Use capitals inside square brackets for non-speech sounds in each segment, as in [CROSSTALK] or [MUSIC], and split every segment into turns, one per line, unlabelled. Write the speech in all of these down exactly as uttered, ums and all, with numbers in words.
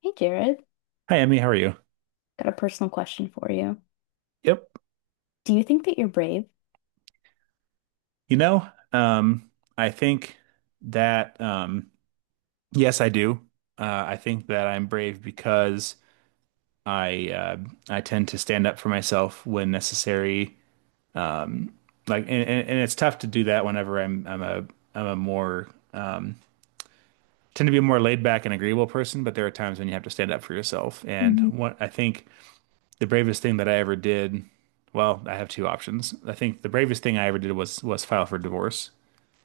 Hey Jared,
Hi, Emmy. How are you?
got a personal question for you.
Yep.
Do you think that you're brave?
You know, um, I think that um, yes, I do. Uh, I think that I'm brave because I uh, I tend to stand up for myself when necessary. Um, like, and, and, and it's tough to do that whenever I'm I'm a I'm a more tend to be a more laid back and agreeable person. But there are times when you have to stand up for yourself. And
Mhm.
what I think the bravest thing that I ever did, well, I have two options. I think the bravest thing I ever did was was file for divorce.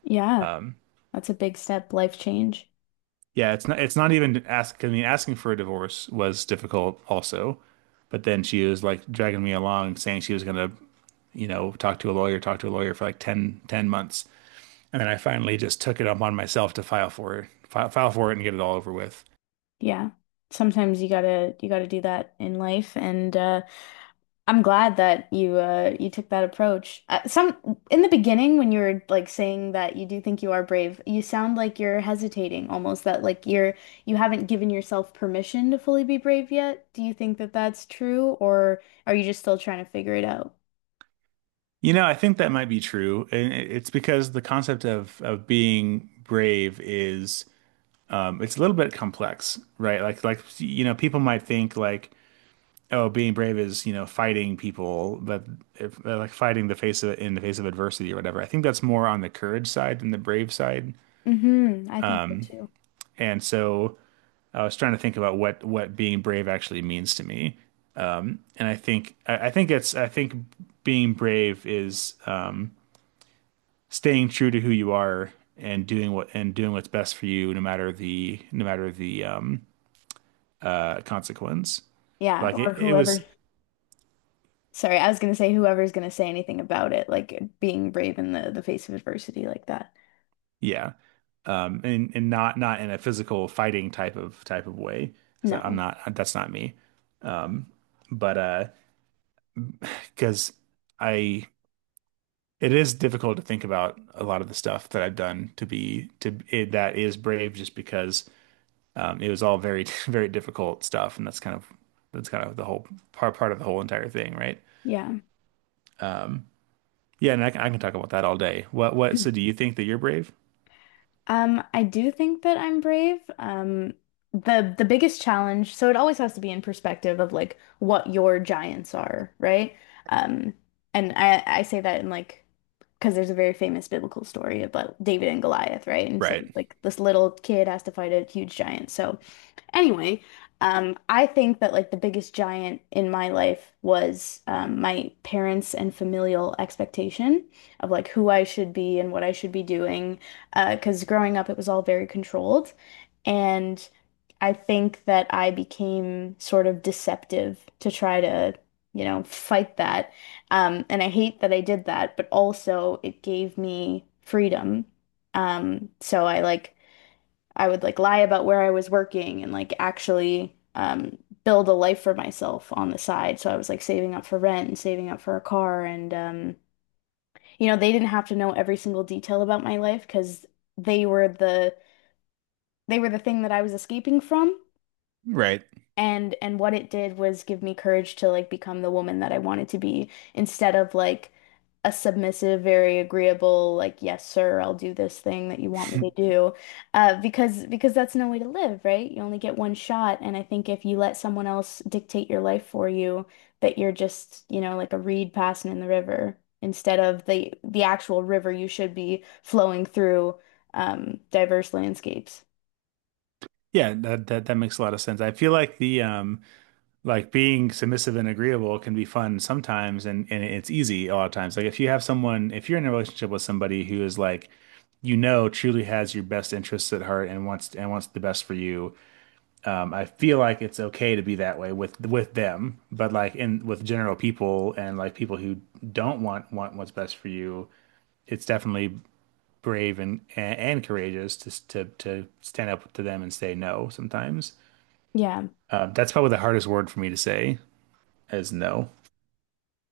Yeah, that's a big step, life change.
Yeah, it's not it's not even ask I mean asking for a divorce was difficult also. But then she was like dragging me along saying she was gonna, you know, talk to a lawyer, talk to a lawyer for like ten, ten months. And then I finally just took it upon myself to file for it, file, file for it and get it all over with.
Yeah. Sometimes you gotta you gotta do that in life, and uh I'm glad that you uh you took that approach. Uh, some In the beginning when you were like saying that you do think you are brave, you sound like you're hesitating almost, that like you're you haven't given yourself permission to fully be brave yet. Do you think that that's true, or are you just still trying to figure it out?
You know, I think that might be true. And it- it's because the concept of of being brave is um it's a little bit complex, right? Like like you know, people might think, like, oh, being brave is, you know, fighting people, but if, uh, like fighting the face of in the face of adversity or whatever. I think that's more on the courage side than the brave side.
Mm-hmm. I think so too.
And so I was trying to think about what what being brave actually means to me. Um, and I think I, I think it's I think being brave is um, staying true to who you are and doing what and doing what's best for you, no matter the no matter the um, uh, consequence.
Yeah,
Like
or
it, it
whoever.
was.
Sorry, I was gonna say whoever's gonna say anything about it, like being brave in the the face of adversity like that.
Yeah. Um, and and not not in a physical fighting type of type of way, because I'm
No.
not that's not me. Um, but uh, because I it is difficult to think about a lot of the stuff that I've done to be to it, that is brave, just because um, it was all very [LAUGHS] very difficult stuff, and that's kind of that's kind of the whole part part of the whole entire thing, right?
Yeah. [LAUGHS]
Yeah, and I can, I can talk about that all day. What what? So do you
[CLEARS THROAT]
think that you're brave?
Um, I do think that I'm brave. Um, the the biggest challenge, so it always has to be in perspective of like what your giants are, right? Um, and I I say that in like, because there's a very famous biblical story about David and Goliath, right? And so
Right.
like like, this little kid has to fight a huge giant. So anyway, um, I think that like the biggest giant in my life was um, my parents and familial expectation of like who I should be and what I should be doing. Uh, 'cause growing up, it was all very controlled. And I think that I became sort of deceptive to try to, you know, fight that. Um, and I hate that I did that, but also it gave me freedom. Um, so I like I would like lie about where I was working, and like actually um, build a life for myself on the side. So I was like saving up for rent and saving up for a car. And, um, you know, they didn't have to know every single detail about my life, because they were the they were the thing that I was escaping from.
Right. [LAUGHS]
And and what it did was give me courage to like become the woman that I wanted to be instead of like a submissive, very agreeable, like, yes, sir, I'll do this thing that you want me to do. Uh, because because that's no way to live, right? You only get one shot. And I think if you let someone else dictate your life for you, that you're just, you know, like a reed passing in the river instead of the the actual river you should be flowing through, um, diverse landscapes.
Yeah, that, that that makes a lot of sense. I feel like the um. like being submissive and agreeable can be fun sometimes, and, and it's easy a lot of times. Like, if you have someone, if you're in a relationship with somebody who is like, you know, truly has your best interests at heart and wants and wants the best for you, um, I feel like it's okay to be that way with with them. But, like, in with general people and, like, people who don't want want what's best for you, it's definitely brave and and, and courageous to to to stand up to them and say no sometimes.
Yeah.
Uh, that's probably the hardest word for me to say, is no.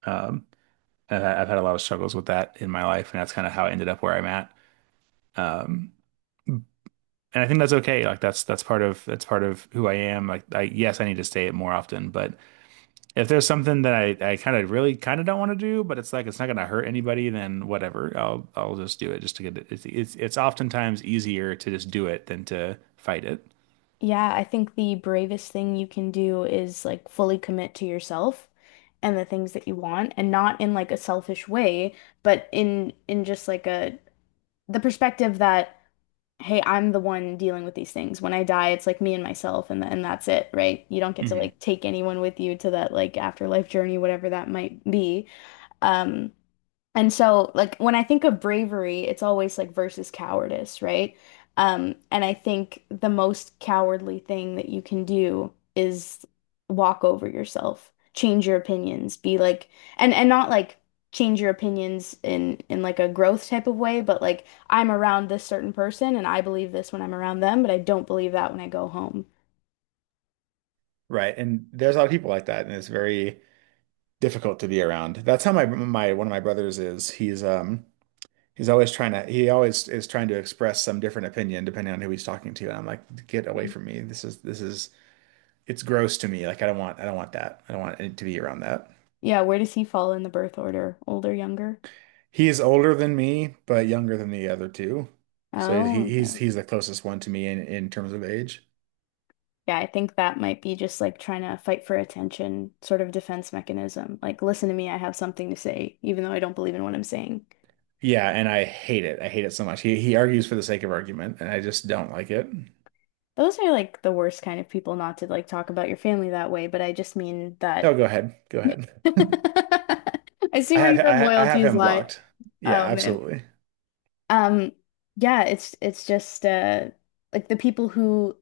Um, and I- I've had a lot of struggles with that in my life, and that's kind of how I ended up where I'm at. Um, and I think that's okay. Like, that's that's part of that's part of who I am. Like, I yes, I need to stay it more often, but if there's something that I, I kind of really kind of don't want to do, but it's, like, it's not going to hurt anybody, then whatever. I'll I'll just do it just to get it. It's it's, it's oftentimes easier to just do it than to fight it.
Yeah, I think the bravest thing you can do is like fully commit to yourself and the things that you want, and not in like a selfish way, but in in just like a the perspective that hey, I'm the one dealing with these things. When I die, it's like me and myself, and and that's it, right? You don't get to
Hmm.
like take anyone with you to that like afterlife journey, whatever that might be. Um and so, like, when I think of bravery, it's always like versus cowardice, right? Um, and I think the most cowardly thing that you can do is walk over yourself, change your opinions, be like, and and not like change your opinions in in like a growth type of way, but like I'm around this certain person and I believe this when I'm around them, but I don't believe that when I go home.
Right. And there's a lot of people like that, and it's very difficult to be around. That's how my my one of my brothers is. He's um He's always trying to, he always is trying to express some different opinion depending on who he's talking to. And I'm like, get away
Hmm.
from me. This is, this is, it's gross to me. Like, I don't want, I don't want that. I don't want it to be around that.
Yeah, where does he fall in the birth order? Older, younger?
He is older than me, but younger than the other two. So
Oh,
he, he's,
okay.
he's the closest one to me in, in terms of age.
Yeah, I think that might be just like trying to fight for attention, sort of defense mechanism. Like, listen to me, I have something to say, even though I don't believe in what I'm saying.
Yeah. And I hate it. I hate it so much. He, he argues for the sake of argument, and I just don't like it.
Those are like the worst kind of people, not to like talk about your family that way, but I just mean that.
No, go ahead. Go ahead. [LAUGHS]
[LAUGHS] I see
I
where
have,
your
I, I have
loyalties
him
lie.
blocked. Yeah,
Oh man.
absolutely.
Um, yeah, it's it's just uh like the people who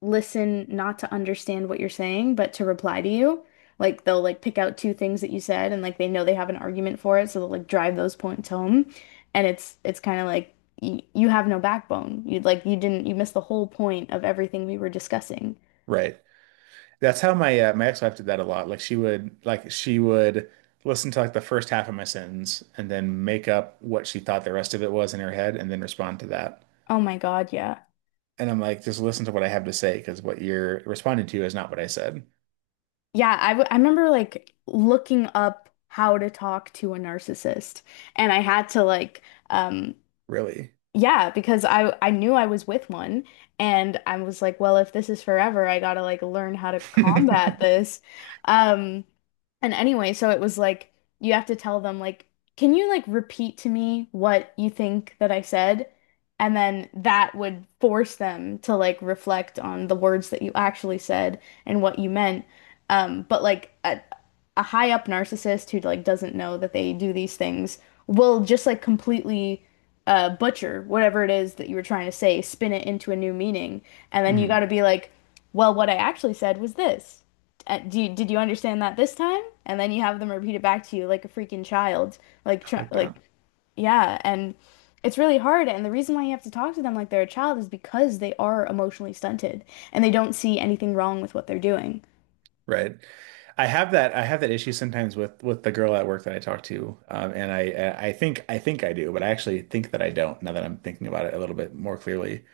listen not to understand what you're saying, but to reply to you. Like they'll like pick out two things that you said, and like they know they have an argument for it, so they'll like drive those points home. And it's it's kind of like y you have no backbone. You like you didn't you missed the whole point of everything we were discussing.
Right. That's how my uh, my ex-wife did that a lot. Like, she would like she would listen to, like, the first half of my sentence and then make up what she thought the rest of it was in her head and then respond to that.
Oh my God, yeah.
And I'm like, just listen to what I have to say, because what you're responding to is not what I said,
Yeah, I w I remember like looking up how to talk to a narcissist, and I had to like, um
really.
yeah, because I I knew I was with one, and I was like, well, if this is forever, I gotta like learn how to combat
[LAUGHS]
this. Um and anyway, so it was like you have to tell them like, can you like repeat to me what you think that I said? And then that would force them to like reflect on the words that you actually said, and what you meant. Um, but like uh, a high up narcissist who like doesn't know that they do these things will just like completely uh butcher whatever it is that you were trying to say, spin it into a new meaning, and then you
hmm I
got to be like, well, what I actually said was this. Uh, do you, did you understand that this time? And then you have them repeat it back to you like a freaking child, like try,
like that.
like yeah, and it's really hard. And the reason why you have to talk to them like they're a child is because they are emotionally stunted, and they don't see anything wrong with what they're doing.
Right. I have that I have that issue sometimes with with the girl at work that I talk to. Um, and I I think I think I do, but I actually think that I don't, now that I'm thinking about it a little bit more clearly.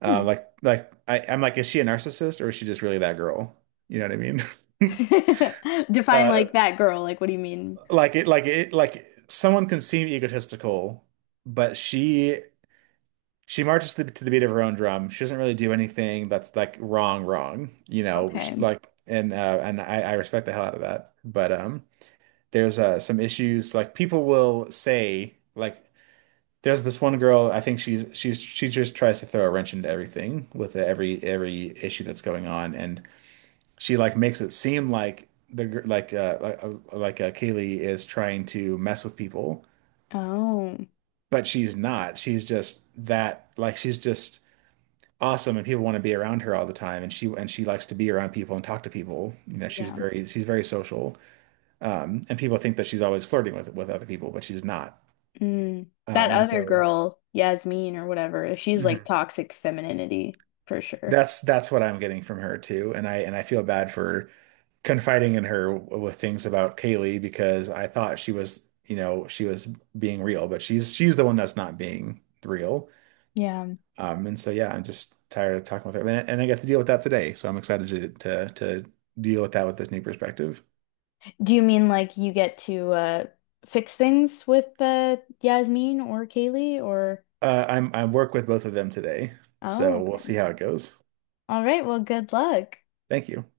Um,
Hmm.
like like I, I'm like, is she a narcissist, or is she just really that girl? You know what I mean? [LAUGHS]
[LAUGHS] Define
Uh,
like that girl. Like, what do you mean?
like it like it like, someone can seem egotistical, but she she marches to the, to the beat of her own drum. She doesn't really do anything that's, like, wrong, wrong. You know, which
Okay.
like And uh, and I, I respect the hell out of that. But um, there's uh some issues, like people will say, like. There's this one girl, I think she's she's she just tries to throw a wrench into everything with every every issue that's going on, and she, like, makes it seem like, the gir- like uh like uh, like uh, Kaylee is trying to mess with people,
Oh,
but she's not. She's just that like she's just awesome, and people want to be around her all the time, and she and she likes to be around people and talk to people. You know, she's
yeah.
very she's very social. Um and people think that she's always flirting with with other people, but she's not.
Mm. That
Um and
other
so.
girl, Yasmin or whatever, she's like
Mhm.
toxic femininity for sure.
that's that's what I'm getting from her too. And I and I feel bad for confiding in her with things about Kaylee, because I thought she was, you know, she was being real, but she's she's the one that's not being real.
Yeah.
Um, and so, yeah, I'm just tired of talking with her, and, and I got to deal with that today. So I'm excited to to to deal with that with this new perspective.
Do you mean like you get to uh fix things with uh Yasmin, or Kaylee, or?
Uh, I'm I work with both of them today,
Oh,
so we'll
okay.
see how it goes.
All right. Well, good luck.
Thank you.